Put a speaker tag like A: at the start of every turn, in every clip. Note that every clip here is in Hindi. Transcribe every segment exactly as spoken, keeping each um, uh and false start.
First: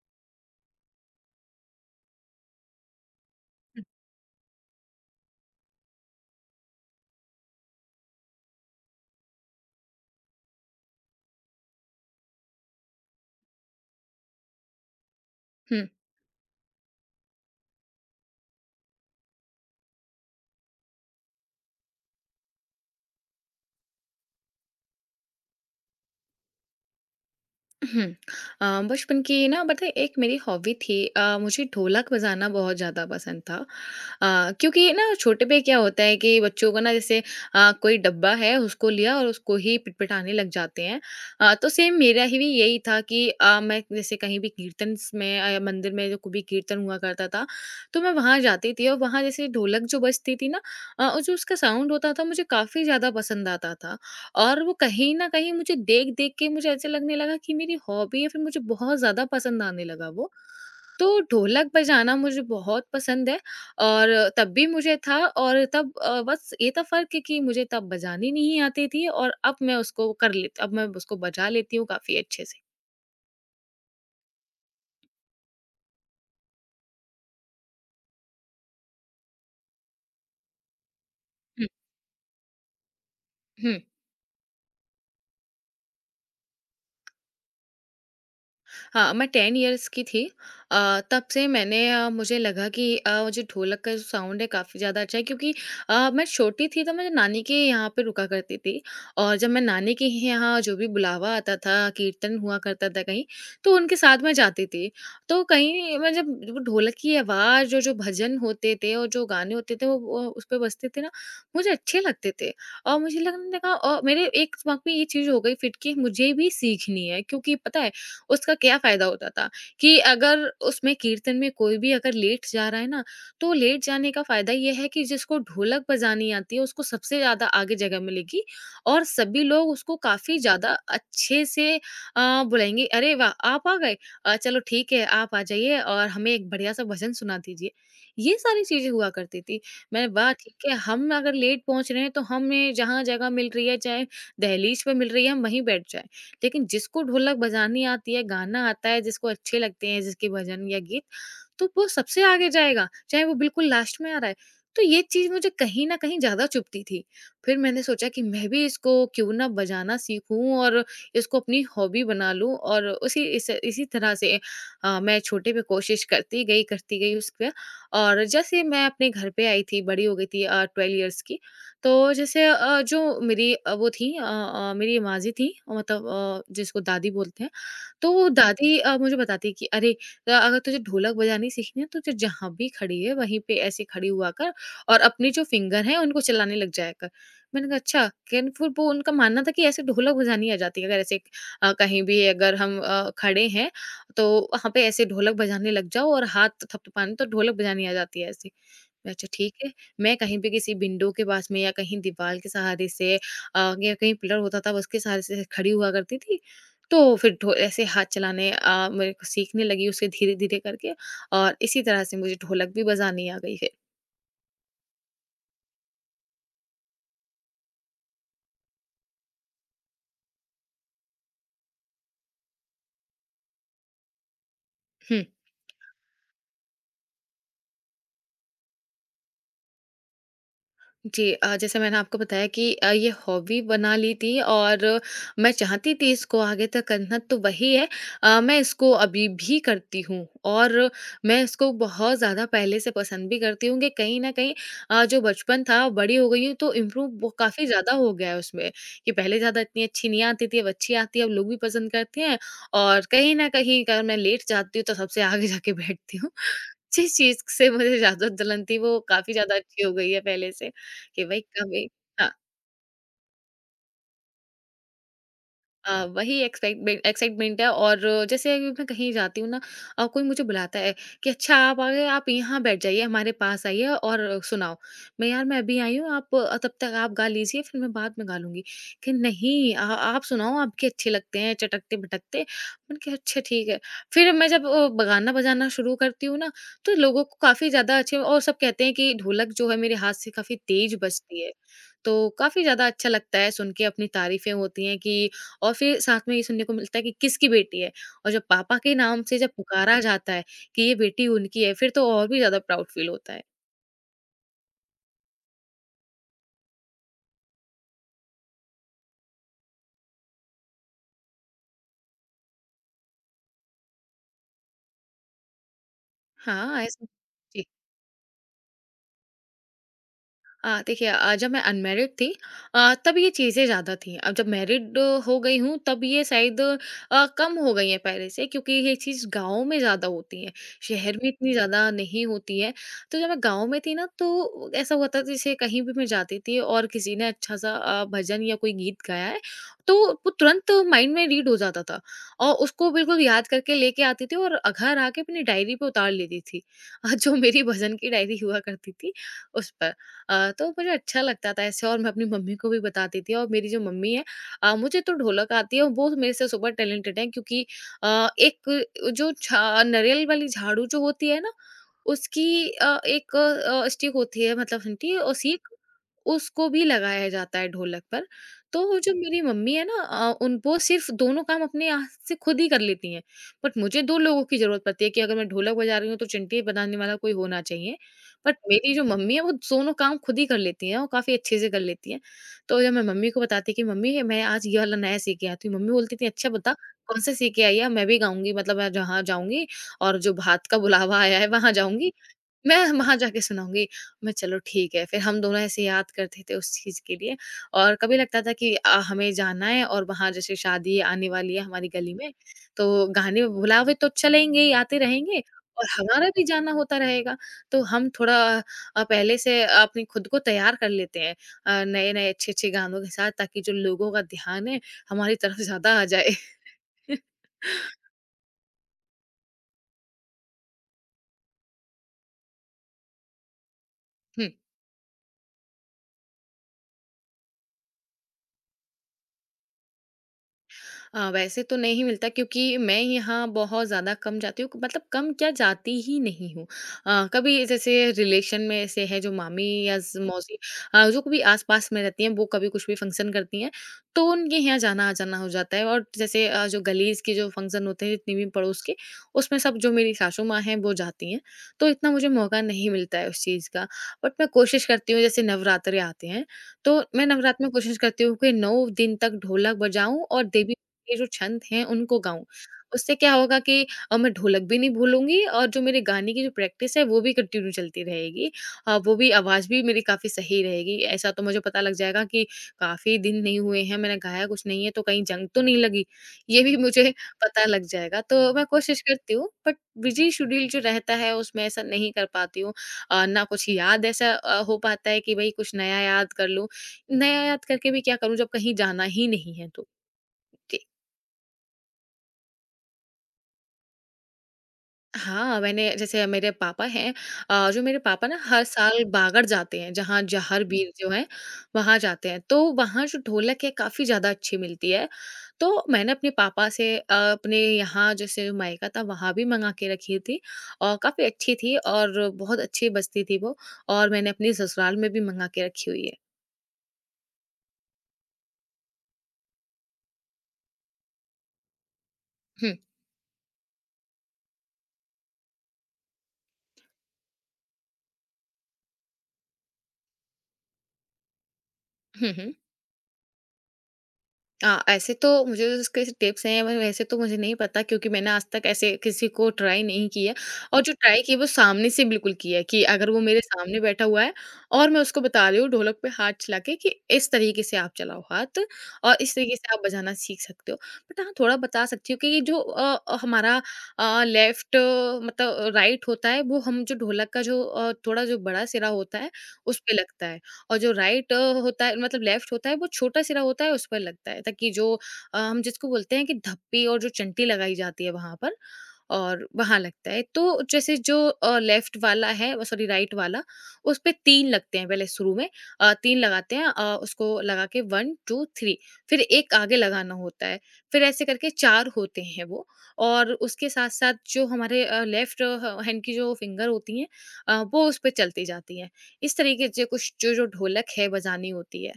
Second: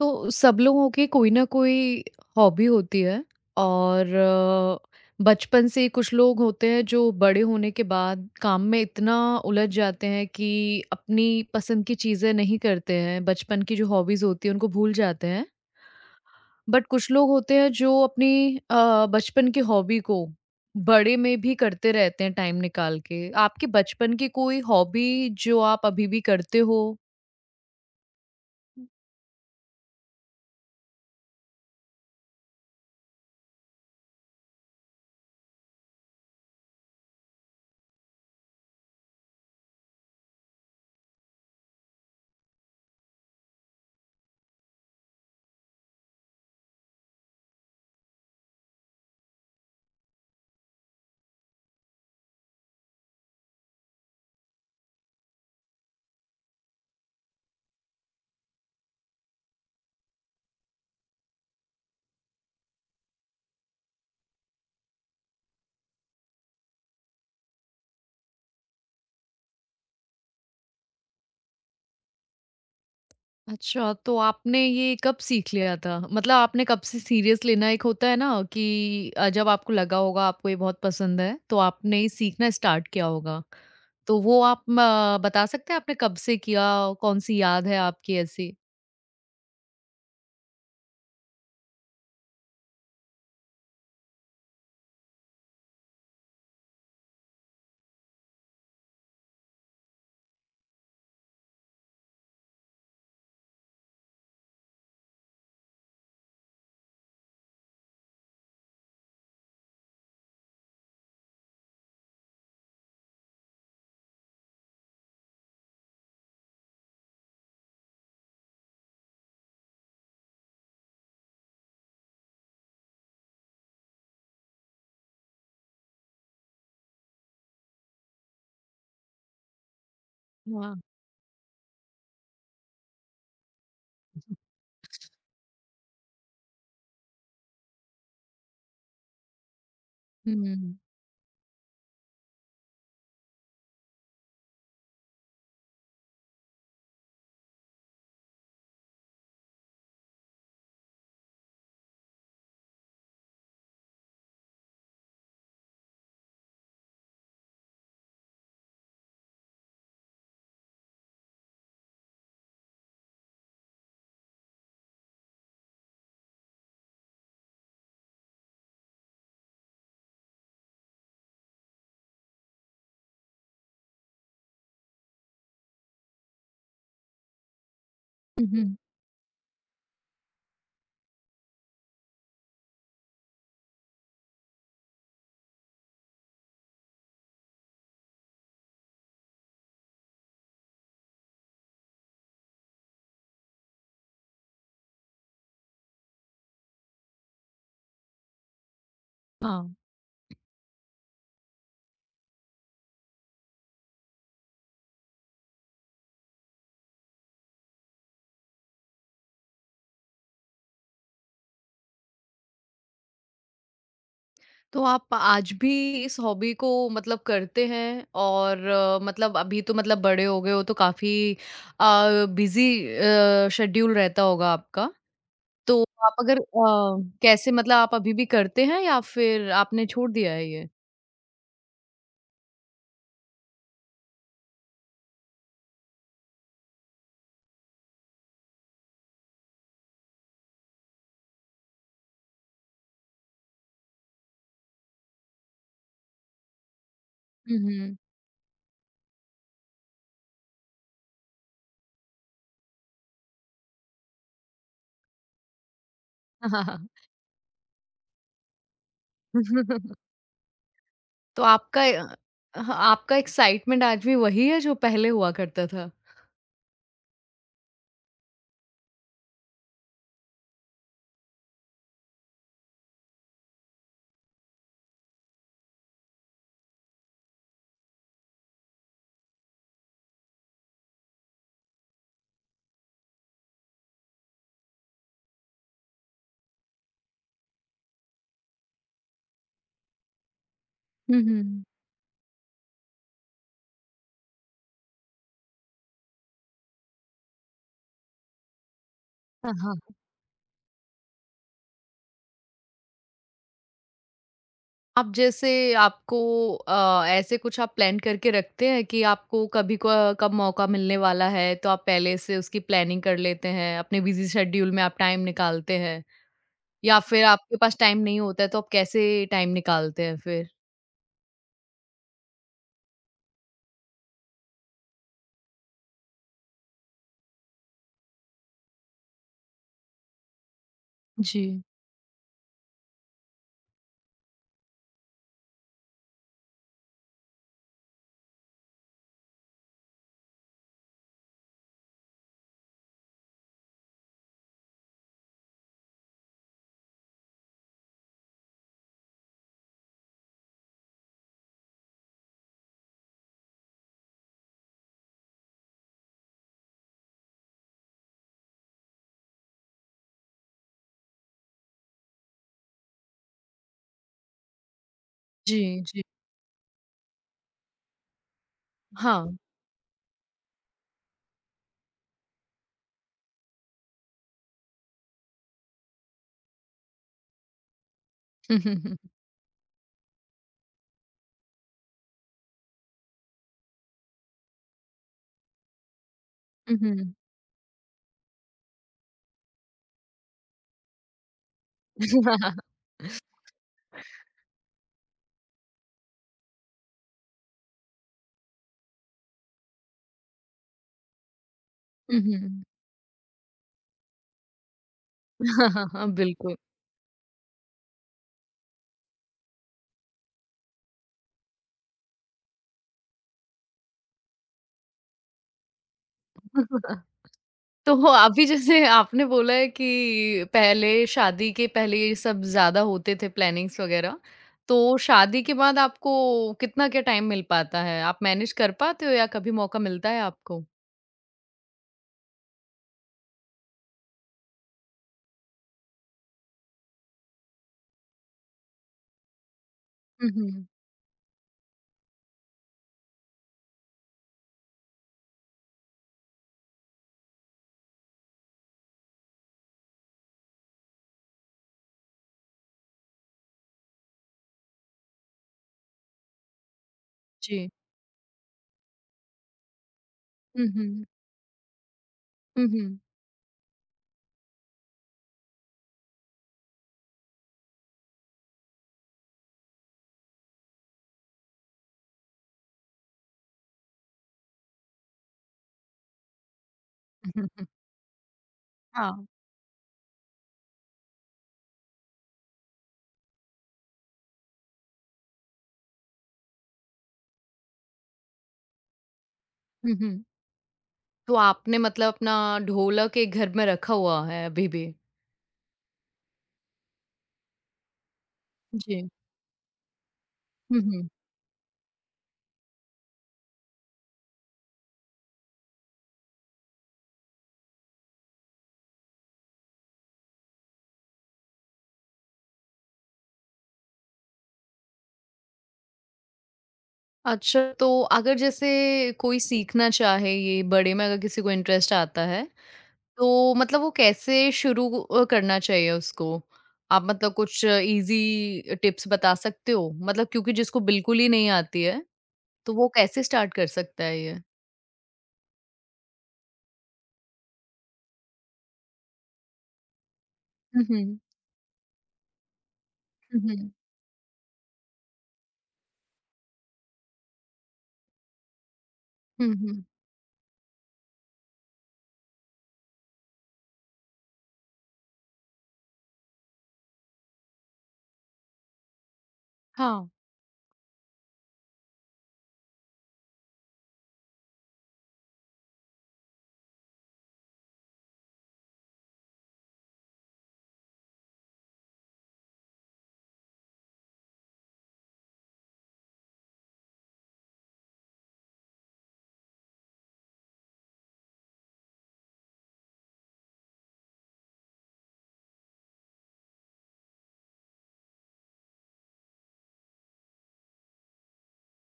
A: तो सब लोगों की कोई ना कोई हॉबी होती है और अ, बचपन से ही कुछ लोग होते हैं जो बड़े होने के बाद काम में इतना उलझ जाते हैं कि अपनी पसंद की चीज़ें नहीं करते हैं बचपन की जो हॉबीज़ होती हैं उनको भूल जाते हैं।
B: हम्म
A: बट कुछ लोग होते हैं जो अपनी अ, बचपन की हॉबी को बड़े में भी करते रहते हैं टाइम निकाल के। आपके बचपन की कोई हॉबी जो आप अभी भी करते हो?
B: हम्म। अ, बचपन की ना पता है एक मेरी हॉबी थी अ, मुझे ढोलक बजाना बहुत ज़्यादा पसंद था। अ, क्योंकि ना छोटे पे क्या होता है कि बच्चों को ना जैसे अ, कोई डब्बा है उसको लिया और उसको ही पिटपिटाने लग जाते हैं। अ, तो सेम मेरा ही भी यही था कि अ, मैं जैसे कहीं भी कीर्तन स- में अ, मंदिर में जो कोई भी कीर्तन हुआ करता था तो मैं वहाँ जाती थी और वहाँ जैसे ढोलक जो बजती थी ना अ, और जो उसका साउंड होता था मुझे काफ़ी ज़्यादा पसंद आता था। और वो कहीं न कहीं मुझे देख-देख के मुझे ऐसे लगने लगा कि मेरी हॉबी है फिर मुझे बहुत ज़्यादा पसंद आने लगा वो। तो ढोलक बजाना मुझे बहुत पसंद है। और तब भी मुझे था और तब अ, बस ये था फ़र्क है कि मुझे तब बजानी नहीं आती थी और अब मैं उसको कर लेती अब मैं उसको बजा लेती हूँ काफ़ी अच्छे से।
A: अच्छा, तो आपने ये कब सीख लिया था? मतलब आपने कब से सीरियस लेना एक होता है ना कि अ, जब आपको लगा होगा आपको ये बहुत पसंद है, तो
B: हुँ,
A: आपने ये सीखना स्टार्ट किया होगा।
B: हुँ।
A: तो वो आप म बता सकते हैं आपने कब से किया? कौन-सी याद है आपकी ऐसी?
B: हाँ, मैं टेन इयर्स की थी। अ, तब से मैंने अ, मुझे लगा कि अ, वो जो ढोलक का जो साउंड है काफ़ी ज़्यादा अच्छा है, क्योंकि अ, मैं छोटी थी तो मैं नानी के यहाँ पे रुका करती थी। और जब मैं नानी के ही यहाँ जो भी बुलावा आता था, कीर्तन हुआ करता था कहीं, तो उनके साथ मैं जाती थी। तो कहीं मैं जब वो ढोलक की आवाज़ और जो भजन होते थे और जो गाने होते थे वो वो उस पे बजते थे ना, मुझे अच्छे लगते थे। और मुझे लगने लगा और मेरे एक दिमाग में ये चीज़ हो गई फिट कि मुझे भी सीखनी है, क्योंकि पता है उसका क्या फ़ायदा होता था कि अगर उसमें कीर्तन में कोई भी अगर लेट जा रहा है ना, तो लेट जाने का फ़ायदा ये है कि जिसको ढोलक बजानी आती है, उसको सबसे ज़्यादा आगे जगह मिलेगी और सभी लोग उसको काफ़ी ज़्यादा
A: वाह!
B: अच्छे से अ, बुलाएँगे, "अरे वाह! आप आ गए? अ, चलो ठीक है, आप आ जाइए और हमें एक बढ़िया-सा भजन सुना दीजिए।" ये सारी चीज़ें हुआ करती थी। मैं वाह! ठीक
A: हुँ।
B: है, हम अगर लेट पहुँच रहे हैं, तो हमें जहाँ जगह मिल रही है, चाहे दहलीज पे मिल रही है, हम वहीं बैठ जाएँ। लेकिन जिसको ढोलक बजानी आती है, गाना आता है, जिसको अच्छे लगते हैं, जिसके भजन या गीत, तो वो सबसे आगे जाएगा, चाहे वो बिल्कुल लास्ट में आ रहा है। तो ये चीज़ मुझे कहीं न कहीं ज़्यादा चुभती थी। फिर मैंने सोचा कि मैं भी इसको क्यों ना बजाना सीखूँ और इसको अपनी हॉबी बना लूँ, और उसी इस इसी तरह से अ, मैं छोटे पे कोशिश करती गई, करती गई उस पे। और जैसे मैं अपने घर पे आई थी, बड़ी हो गई थी अ, ट्वेल्व इयर्स की। तो जैसे अ, जो मेरी अ, वो थी अ अ, मेरी माँ जी थी, मतलब अ, जिसको दादी बोलते हैं, तो वो
A: हुँ, हुँ।
B: दादी अ, मुझे बताती कि अरे अ, अगर तुझे ढोलक बजानी सीखनी है तो तू जहाँ भी खड़ी है वहीं पे ऐसे खड़ी हुआ कर और अपने जो फिंगर हैं उनको चलाने लग जाया कर। मैंने कहा अच्छा कैन। फिर वो उनका मानना था कि ऐसे ढोलक बजानी आ जाती है, अगर ऐसे अ, कहीं भी अगर हम अ, खड़े हैं तो वहाँ पे ऐसे ढोलक बजाने लग जाओ और हाथ थपथपाने तो ढोलक बजानी आ जाती है ऐसे। अच्छा ठीक है।
A: हाँ,
B: मैं कहीं पे किसी विंडो के पास में या कहीं दीवार के सहारे से अ, या कहीं पिलर होता था उसके सहारे से खड़ी हुआ करती थी। तो फिर ढो ऐसे हाथ चलाने अ, मेरे को सीखने लगी उसे धीरे-धीरे करके और इसी तरह से मुझे ढोलक भी बजानी आ गई है।
A: तो आप आज भी इस हॉबी को मतलब करते हैं और अ, मतलब अभी तो मतलब बड़े हो गए हो तो काफ़ी अ, बिज़ी अ, शेड्यूल रहता होगा आपका।
B: हुँ।
A: तो आप अगर अ, कैसे मतलब आप अभी भी करते हैं या फिर आपने छोड़ दिया है ये?
B: जी अ, जैसे मैंने आपको बताया कि अ, ये हॉबी बना ली थी और मैं चाहती थी इसको आगे तक करना, तो वही है। अ, मैं इसको अभी भी करती हूँ। और मैं इसको बहुत ज़्यादा पहले से पसंद भी करती हूँ कि कहीं ना कहीं अ, जो बचपन था, बड़ी हो गई हूँ, तो इम्प्रूव
A: हुँ,
B: काफ़ी ज़्यादा
A: हुँ।
B: हो गया है उसमें, कि पहले ज़्यादा इतनी अच्छी नहीं आती थी, अब अच्छी आती है, अब लोग भी पसंद करते हैं। और कहीं ना कहीं अगर मैं लेट जाती हूँ तो सबसे आगे जाके बैठती हूँ। जिस चीज़ से मुझे ज़्यादा जलन थी, वो काफ़ी ज़्यादा अच्छी हो गई है पहले से, कि भाई
A: तो आपका
B: कभी।
A: अ,
B: हाँ।
A: ह आपका एक्साइटमेंट आज भी वही है जो पहले हुआ करता था?
B: अ, वही एक्साइटमेंट एक्साइटमेंट है। और जैसे अभी मैं कहीं जाती हूँ ना, अ, कोई मुझे बुलाता है कि अच्छा आप आ गए, आप यहाँ बैठ जाइए, हमारे पास आइए और सुनाओ। मैं यार मैं अभी आई हूँ आप अ, तब तक आप गा लीजिए, फिर मैं बाद में गा लूंगी। कि नहीं आ, आप सुनाओ, आपके अच्छे लगते हैं चटकते भटकते। मैंने कहा अच्छा ठीक है। फिर मैं जब अ, ब- गाना बजाना शुरू करती हूँ ना, तो लोगों को काफी ज्यादा अच्छे और सब कहते हैं कि ढोलक जो है मेरे हाथ से काफी तेज
A: हुँ,
B: बजती है।
A: हुँ।
B: तो काफी ज्यादा अच्छा लगता है सुन के अपनी तारीफें होती हैं, कि और फिर साथ में ये सुनने को मिलता है कि किसकी बेटी है। और जब पापा के नाम से जब पुकारा जाता है कि ये बेटी उनकी है, फिर तो और भी ज़्यादा प्राउड फील होता है।
A: आप जैसे आपको अ, ऐसे कुछ आप प्लान करके रखते हैं कि आपको कभी क कब मौका मिलने वाला है, तो आप पहले से उसकी प्लानिंग कर लेते हैं, अपने बिज़ी शेड्यूल में आप टाइम निकालते हैं
B: हाँ,
A: या
B: ऐसा
A: फिर आपके
B: जी।
A: पास टाइम नहीं होता है, तो आप कैसे टाइम निकालते हैं फिर?
B: अ, देखिए अ, जब मैं अनमैरिड थी अ, तब ये चीज़ें ज़्यादा थी। अब जब मैरिड हो गई हूँ तब ये शायद अ, कम हो गई है पहले से, क्योंकि ये चीज़ गाँव में ज़्यादा होती है, शहर में इतनी
A: जी।
B: ज़्यादा नहीं होती है। तो जब मैं गाँव में थी ना तो ऐसा हुआ था जैसे कहीं भी मैं जाती थी और किसी ने अच्छा-सा अ, भजन या कोई गीत गाया है, तो वो तुरंत माइंड में रीड हो जाता था और उसको बिल्कुल याद करके लेके आती थी और घर आके अपनी डायरी पे उतार लेती थी। अ, जो मेरी भजन की डायरी हुआ करती थी उस पर। अ, तो मुझे अच्छा लगता था ऐसे और मैं अपनी मम्मी को भी बताती थी। और मेरी जो मम्मी है अ, मुझे तो ढोलक आती है और वो मेरे से सुपर टैलेंटेड है, क्योंकि अ, एक जो झा- नारियल वाली झाड़ू जो होती है ना, उसकी अ, एक अ, स्टिक होती है, मतलब डंडी और सीख,
A: जी, जी।
B: उसको भी लगाया जाता है ढोलक पर। तो जो
A: हाँ।
B: मेरी मम्मी है ना, अ, उन वो सिर्फ दोनों काम अपने हाथ से खुद ही कर लेती हैं। बट मुझे दो लोगों की जरूरत पड़ती है कि अगर मैं ढोलक बजा रही हूँ तो चिंटी बजाने वाला कोई होना चाहिए। बट
A: हुँ, हुँ,
B: मेरी
A: हुँ।
B: जो मम्मी है वो दोनों काम खुद ही कर लेती हैं और काफ़ी अच्छे से कर लेती हैं। तो जब मैं मम्मी को बताती कि मम्मी मैं आज ये वाला नया सीख के आई थी, मम्मी बोलती थी अच्छा बता
A: हुँ, हुँ।
B: कौन सा सीख के आई है? मैं भी गाऊँगी, मतलब मैं जहाँ जाऊँगी और जो भात का बुलावा आया है वहाँ जाऊँगी, मैं वहाँ जाके सुनाऊँगी। मैं चलो ठीक है, फिर हम दोनों ऐसे याद करते थे उस चीज़ के लिए। और कभी लगता था कि अ, हमें जाना है और वहाँ जैसे शादी आने वाली है हमारी गली
A: हुँ,
B: में,
A: हुँ।
B: तो गाने बुलावे तो चलेंगे ही, आते रहेंगे,
A: हाँ, हाँ,
B: और
A: हाँ,
B: हमारा भी
A: बिल्कुल।
B: जाना होता रहेगा। तो हम थोड़ा अ, पहले से अपनी खुद को तैयार कर लेते हैं अ, नए-नए अच्छे-अच्छे गानों के साथ, ताकि जो लोगों का ध्यान है, हमारी तरफ ज़्यादा आ जाए।
A: तो हो, अभी जैसे आपने बोला है कि पहले शादी के पहले ये सब ज़्यादा होते थे प्लानिंग्स वगैरह,
B: हम्म।
A: तो शादी के बाद आपको कितना क्या टाइम मिल पाता है? आप मैनेज कर पाते हो या कभी मौका मिलता है आपको?
B: अ, वैसे तो नहीं मिलता, क्योंकि मैं यहाँ बहुत ज़्यादा कम जाती हूँ, मतलब कम क्या जाती ही नहीं हूँ। अ, कभी जैसे रिलेशन में ऐसे हैं जो मामी या ज़
A: हुँ,
B: मौसी
A: हुँ।
B: अ, जो कभी आस-पास में रहती हैं, वो कभी कुछ भी फंक्शन करती हैं, तो उनके यहाँ जाना आ-जाना हो जाता है। और जैसे अ, जो गलीज़ के जो फंक्शन होते हैं जितने भी पड़ोस के, उसमें सब जो मेरी सासू माँ हैं, वो जाती हैं। तो इतना मुझे मौका नहीं मिलता है उस चीज़ का। बट मैं कोशिश करती हूँ, जैसे नवरात्रे आते हैं, तो मैं नवरात्र
A: जी।
B: में कोशिश करती हूँ कि नौ दिन तक ढोलक बजाऊँ और
A: हुँ,
B: देवी
A: हुँ।
B: के जो छंद हैं उनको गाऊँ।
A: हुँ, हुँ।
B: उससे क्या होगा कि अ, मैं ढोलक भी नहीं भूलूँगी और जो मेरे गाने की जो प्रैक्टिस है वो भी कंटिन्यू चलती रहेगी। अ, वो भी आवाज़ भी मेरी काफ़ी सही रहेगी। ऐसा तो मुझे पता लग जाएगा कि काफ़ी दिन नहीं हुए हैं, मैंने गाया कुछ नहीं है, तो कहीं जंग तो नहीं लगी। ये भी मुझे पता लग जाएगा। तो मैं कोशिश
A: हाँ।
B: करती हूँ, बट बिज़ी शेड्यूल जो रहता है उसमें ऐसा नहीं कर पाती हूँ। अ, ना कुछ याद ऐसा अ, हो पाता है कि भई कुछ नया याद कर लूँ। नया याद करके भी क्या करूँ जब कहीं जाना ही नहीं है तो।
A: हुँ, हुँ।
B: जी।
A: तो आपने मतलब अपना ढोलक एक घर में रखा हुआ है अभी भी?
B: हाँ, मैंने जैसे मेरे पापा हैं अ, जो मेरे पापा ना हर साल
A: जी।
B: बागड़ जाते हैं, जहाँ
A: हुँ,
B: जहारवीर
A: हुँ।
B: जो है, वहाँ जाते हैं। तो वहाँ जो ढोलक है काफ़ी ज़्यादा अच्छी मिलती है। तो मैंने अपने पापा से अ, अपने यहाँ जैसे जो मायका था वहाँ भी मँगा के रखी थी, और काफ़ी अच्छी थी और बहुत अच्छी बजती थी वो। और मैंने अपने ससुराल में भी मँगा के रखी हुई है।
A: अच्छा, तो अगर जैसे कोई सीखना चाहे ये बड़े में अगर किसी को इंटरेस्ट आता है,
B: हुँ।
A: तो मतलब वो कैसे शुरू अ, करना चाहिए उसको? आप मतलब कुछ ईज़ी टिप्स बता सकते हो? मतलब क्योंकि जिसको बिल्कुल ही नहीं आती है,
B: हुँ, हुँ।
A: तो वो कैसे स्टार्ट कर सकता है ये?
B: अ, ऐसे तो मुझे उसके टिप्स हैं, वै वैसे तो मुझे नहीं पता, क्योंकि मैंने आज तक ऐसे किसी को ट्राई नहीं किया। और
A: हुँ,
B: जो
A: हुँ।
B: ट्राई किया वो सामने से बिल्कुल किया है, कि अगर वो
A: हुँ,
B: मेरे
A: हुँ।
B: सामने बैठा हुआ है और मैं उसको बता रही हूँ ढोलक पे हाथ चला के, कि इस तरीके से आप चलाओ हाथ और इस
A: हुँ,
B: तरीके से आप
A: हुँ।
B: बजाना सीख सकते हो। बट हाँ, थोड़ा बता सकती हूँ कि ये जो अ अ, हमारा अ, लेफ्ट मतलब राइट होता है, वो हम जो ढोलक का जो अ, थोड़ा जो बड़ा सिरा होता है, उस पे
A: हाँ,
B: लगता है। और जो राइट होता है मतलब लेफ्ट होता है, वो छोटा सिरा होता है, उस पर लगता है, ताकि जो अ, हम जिसको बोलते हैं कि धप्पी, और जो चंटी लगाई जाती है वहां पर, और वहां लगता है। तो जैसे जो लेफ्ट वाला है, सॉरी राइट वाला, उस पे तीन लगते हैं पहले शुरू में। अ, तीन लगाते हैं, अ, उसको लगा के वन टू थ्री। फिर एक आगे लगाना होता है, फिर ऐसे करके चार होते हैं वो। और उसके साथ साथ जो हमारे लेफ्ट हैंड की जो फिंगर होती हैं, अ, वो उस पर चलती जाती हैं। इस तरीके से कुछ जो जो ढोलक है बजानी होती है।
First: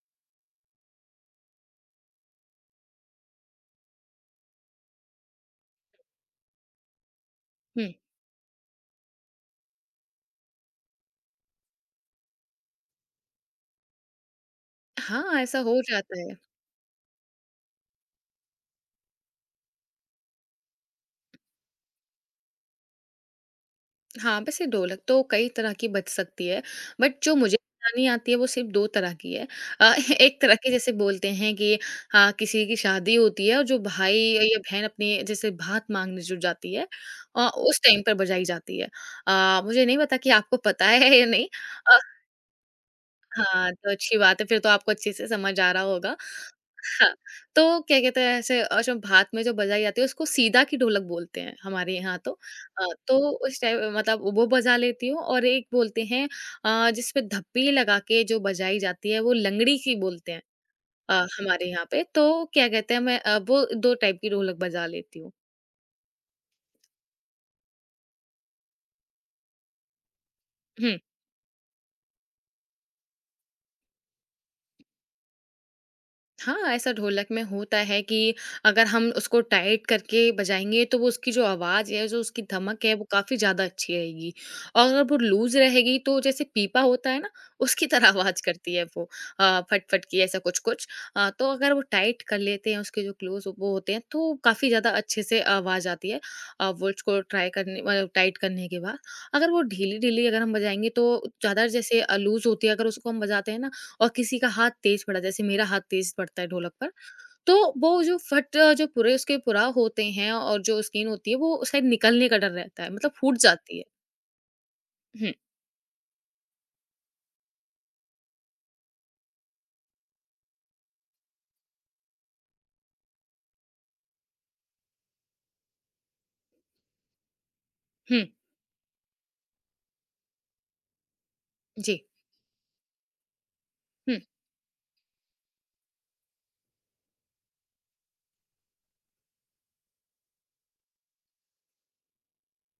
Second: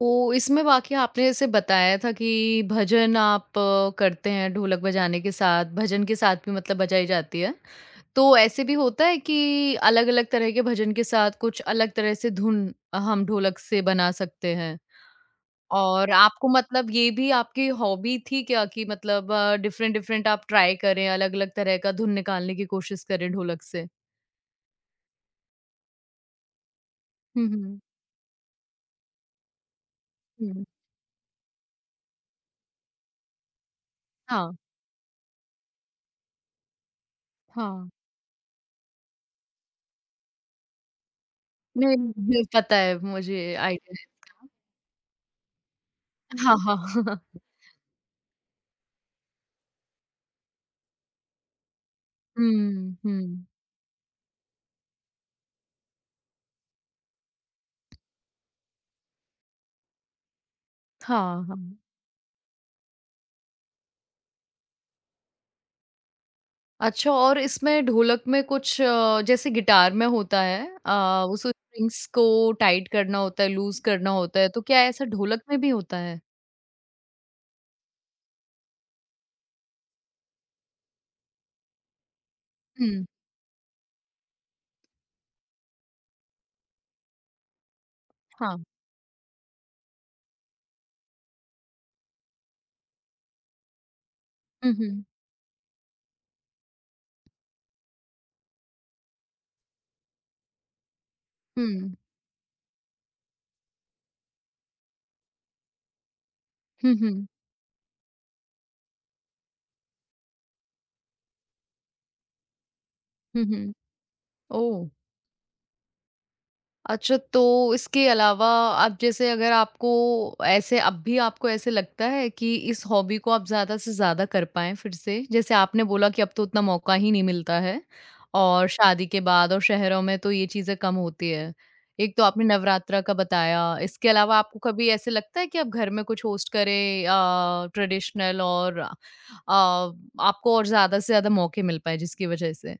A: तो इसमें वाक़ई आपने जैसे बताया था कि भजन आप अ, करते हैं ढोलक बजाने के साथ, भजन के साथ भी मतलब बजाई जाती है?
B: हुँ।
A: तो ऐसे भी होता है कि अलग-अलग तरह के भजन के साथ कुछ अलग तरह से धुन हम ढोलक से बना सकते हैं।
B: हाँ, ऐसा हो
A: और
B: जाता है।
A: आपको मतलब ये भी आपकी हॉबी थी क्या कि मतलब अ, डिफरेंट डिफरेंट आप ट्राई करें, अलग-अलग तरह का धुन निकालने की कोशिश करें ढोलक से?
B: हाँ, वैसे ढोलक तो कई तरह की बज सकती है, बट जो
A: हुँ,
B: मुझे
A: हुँ,
B: बजानी आती है वो सिर्फ़ दो तरह की है। अ, एक तरह
A: हुँ।
B: की जैसे बोलते हैं कि हाँ, किसी की शादी होती है और जो भाई
A: हाँ,
B: या बहन अपनी जैसे भात माँगने जो जाती है, अ, उस
A: हाँ।
B: टाइम पर बजाई जाती है। अ, मुझे नहीं पता कि आपको पता है या नहीं?
A: नहीं,
B: अ,
A: मुझे पता है, मुझे
B: हाँ, तो
A: आइडिया है
B: अच्छी बात है,
A: इसका।
B: फिर तो आपको अच्छे से समझ आ रहा होगा।
A: हाँ, हाँ।
B: हाँ, तो क्या कहते हैं, ऐसे अ, जो भात में जो बजाई जाती है उसको सीधा की ढोलक बोलते हैं हमारे यहाँ तो। अ,
A: हुँ,
B: तो
A: हुँ।
B: उस टाइम मतलब वो बजा लेती हूँ, और एक बोलते हैं, अ, जिसपे धप्पी लगा के जो बजाई जाती है वो लंगड़ी की बोलते हैं अ,
A: हाँ,
B: हमारे
A: हाँ।
B: यहाँ पे। तो क्या कहते हैं, मैं अ, वो दो टाइप की ढोलक बजा लेती हूँ।
A: अच्छा और इसमें ढोलक में कुछ अ, जैसे गिटार में होता है
B: हुँ।
A: अ, उस स्ट्रिंग्स को टाइट करना होता है, लूज़ करना होता है, तो क्या ऐसा ढोलक में भी होता है?
B: हाँ, ऐसा ढोलक में होता है कि अगर हम उसको टाइट करके बजाएँगे, तो वो उसकी जो आवाज़ है, जो उसकी धमक है,
A: हुँ,
B: वो काफ़ी ज़्यादा अच्छी आएगी। और अगर वो लूज़ रहेगी, तो जैसे पीपा होता है ना, उसकी तरह आवाज़
A: हाँ।
B: करती है वो, अ, फट-फट की, ऐसा कुछ-कुछ। अ, तो अगर वो टाइट कर लेते हैं, उसके जो क्लोज़ वो होते हैं, तो काफ़ी
A: हुँ,
B: ज़्यादा
A: हुँ।
B: अच्छे से आवाज़ आती है, अ, वो उसको ट्राई करने मतलब टाइट करने के बाद। अगर वो ढीली-ढीली अगर हम बजाएँगे, तो ज़्यादा
A: हुँ।
B: जैसे अ, लूज़ होती है, अगर उसको हम बजाते हैं ना, और किसी का हाथ तेज पड़ा, जैसे मेरा हाथ तेज पड़ता है ढोलक पर,
A: हुँ, हुँ।
B: तो वो जो फट जो पूरे उसके पुराव होते हैं और जो स्किन होती है, वो शायद निकलने का डर रहता है, मतलब फूट
A: हुँ, हुँ।
B: जाती है।
A: ओह!
B: हुँ,
A: अच्छा, तो इसके अलावा आप जैसे अगर आपको ऐसे अब भी आपको ऐसे लगता है कि इस हॉबी को आप ज़्यादा से ज़्यादा कर पाएँ फिर से? जैसे आपने बोला कि अब तो उतना मौका ही नहीं मिलता है
B: हुँ,
A: और शादी के बाद और शहरों में तो ये चीज़ें कम होती है।
B: जी।
A: एक तो आपने नवरात्रा का बताया, इसके
B: हुँ।
A: अलावा आपको कभी ऐसे लगता है कि आप घर में कुछ होस्ट करें अ, ट्रेडिशनल और अ, आपको और ज़्यादा से ज़्यादा मौके मिल पाएँ जिसकी वजह से?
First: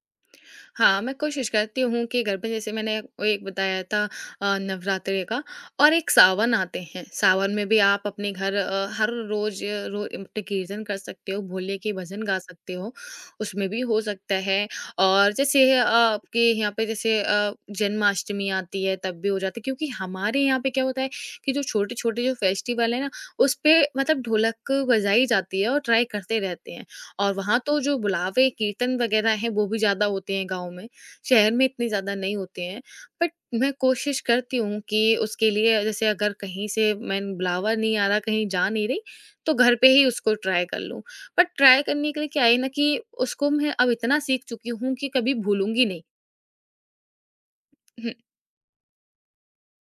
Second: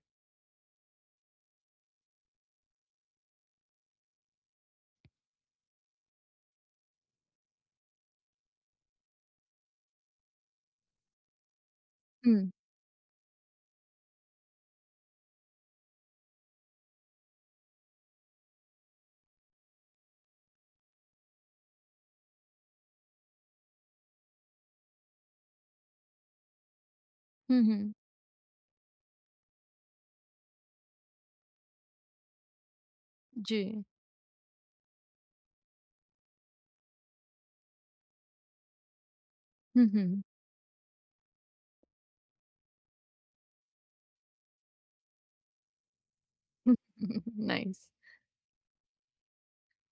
B: हाँ, मैं कोशिश करती हूँ कि घर पे, जैसे मैंने वो एक बताया था अ, नवरात्रि का, और एक सावन आते हैं। सावन में भी आप अपने घर अ, हर रोज़ रो अपने कीर्तन कर सकते हो, भोले के भजन गा
A: हुँ।
B: सकते हो, उसमें भी हो सकता है। और जैसे अ, आपके यहाँ पे जैसे अ, जन्माष्टमी आती है तब भी हो जाता है, क्योंकि हमारे यहाँ पे क्या होता है कि जो छोटे-छोटे जो फेस्टिवल है ना, उस पे मतलब ढोलक बजाई जाती है और ट्राई करते रहते हैं। और वहाँ
A: हुँ,
B: तो
A: हुँ।
B: जो बुलावे, कीर्तन वगैरह हैं, वो भी ज़्यादा होते हैं गाँव में। शहर में इतने ज़्यादा नहीं होते हैं। बट
A: जी।
B: मैं कोशिश करती हूँ कि उसके लिए, जैसे अगर कहीं से मैं बुलावा नहीं आ रहा, कहीं जा नहीं रही, तो घर
A: हुँ,
B: पे ही
A: हुँ।
B: उसको ट्राई कर लूँ। बट ट्राई करने के लिए क्या है ना, कि उसको मैं अब इतना सीख चुकी हूँ कि कभी भूलूँगी नहीं।
A: Nice.
B: हुँ,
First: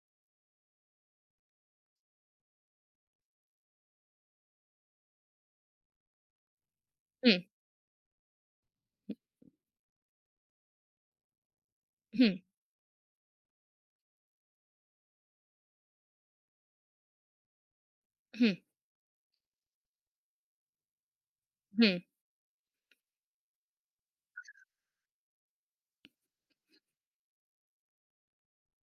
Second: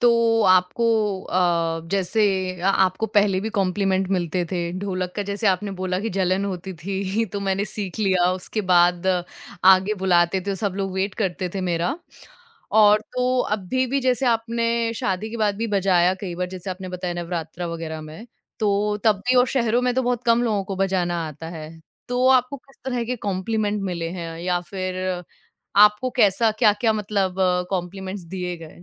A: तो आपको अ, जैसे अ, आपको पहले भी कॉम्प्लीमेंट मिलते थे ढोलक का जैसे आपने बोला कि जलन होती थी
B: हुँ,
A: तो मैंने सीख लिया उसके बाद अ, आगे बुलाते थे सब लोग वेट करते थे मेरा
B: हुँ,
A: और तो अभी भी जैसे आपने शादी के बाद भी बजाया कई बार जैसे आपने बताया नवरात्रा वगैरह में
B: हुँ,
A: तो तब भी और शहरों में तो बहुत कम लोगों को बजाना आता है
B: हुँ।
A: तो आपको किस तरह के कॉम्प्लीमेंट मिले हैं या फिर आपको कैसा क्या क्या मतलब कॉम्प्लीमेंट्स दिए गए?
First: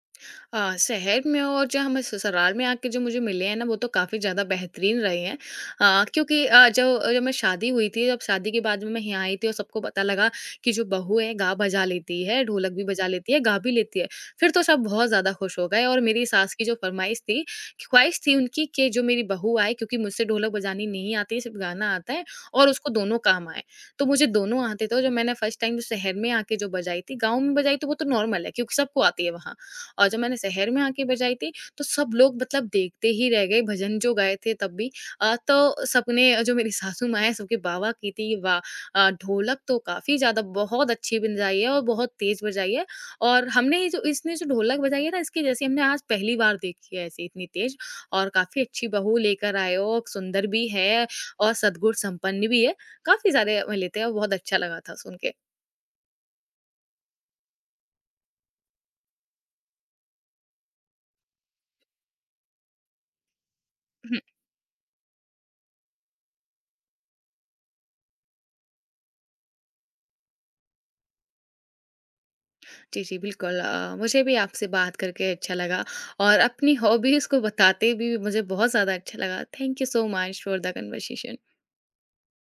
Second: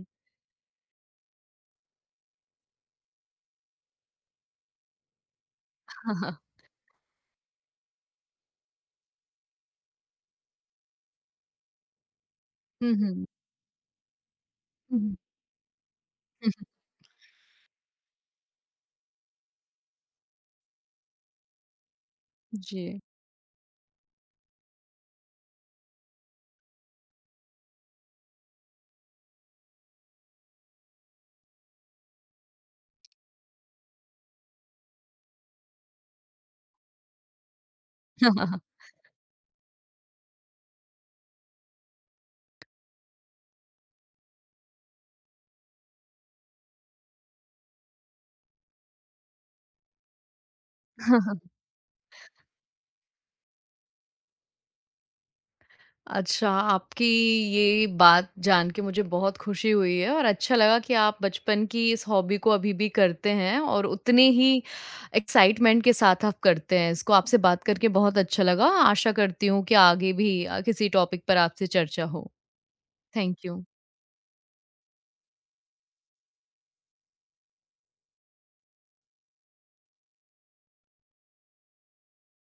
B: अ, शहर में और जो हमें ससुराल में आके जो मुझे मिले हैं ना, वो तो काफ़ी ज़्यादा बेहतरीन रहे हैं, अ, क्योंकि अ, जो जब मैं शादी हुई थी, जब शादी के बाद में मैं यहाँ आई थी और सबको पता लगा कि जो बहू है गा बजा लेती है, ढोलक भी
A: हुँ,
B: बजा
A: हुँ।
B: लेती है, गा भी लेती है, फिर तो सब
A: हुँ,
B: बहुत
A: हुँ।
B: ज़्यादा खुश हो गए। और मेरी सास की जो फरमाइश थी, ख्वाहिश थी उनकी कि जो मेरी बहू आए, क्योंकि मुझसे ढोलक बजानी नहीं आती, सिर्फ गाना आता है, और
A: जी।
B: उसको दोनों काम आए, तो मुझे दोनों आते थे। और जब मैंने फर्स्ट टाइम शहर में आके जो बजाई थी, गाँव में बजाई तो वो तो नॉर्मल है, क्योंकि सबको आती है वहाँ। और जब मैंने शहर में आके बजाई थी, तो सब लोग मतलब देखते ही रह गए, भजन जो गाए थे तब भी। अ, तो सबने, जो मेरी सासू माँ है सबके, वाह-वाह की थी कि वाह! अ, ढोलक तो काफ़ी ज़्यादा बहुत अच्छी बजाई है और बहुत तेज़ बजाई है, और हमने ये जो इसने जो ढोलक बजाई है ना, इसकी जैसी हमने आज पहली बार देखी है, ऐसी इतनी तेज़, और काफ़ी अच्छी बहू लेकर आए हो, सुंदर भी है, और सद्गुण संपन्न भी है। काफ़ी सारे लेते हैं, और बहुत अच्छा लगा था सुन के।
A: अच्छा, आपकी ये बात जान के मुझे बहुत खुशी हुई है और अच्छा लगा कि आप बचपन की इस हॉबी को अभी भी करते हैं और उतने ही एक्साइटमेंट के साथ आप करते हैं इसको। आपसे बात करके बहुत अच्छा लगा। आशा करती हूँ कि आगे भी अ, किसी टॉपिक पर आपसे चर्चा हो।
B: जी, जी,
A: थैंक
B: बिल्कुल,
A: यू।
B: अ, मुझे भी आपसे बात करके अच्छा लगा, और अपनी हॉबीज़ को बताते भी मुझे बहुत ज़्यादा अच्छा लगा। Thank you so much for the conversation.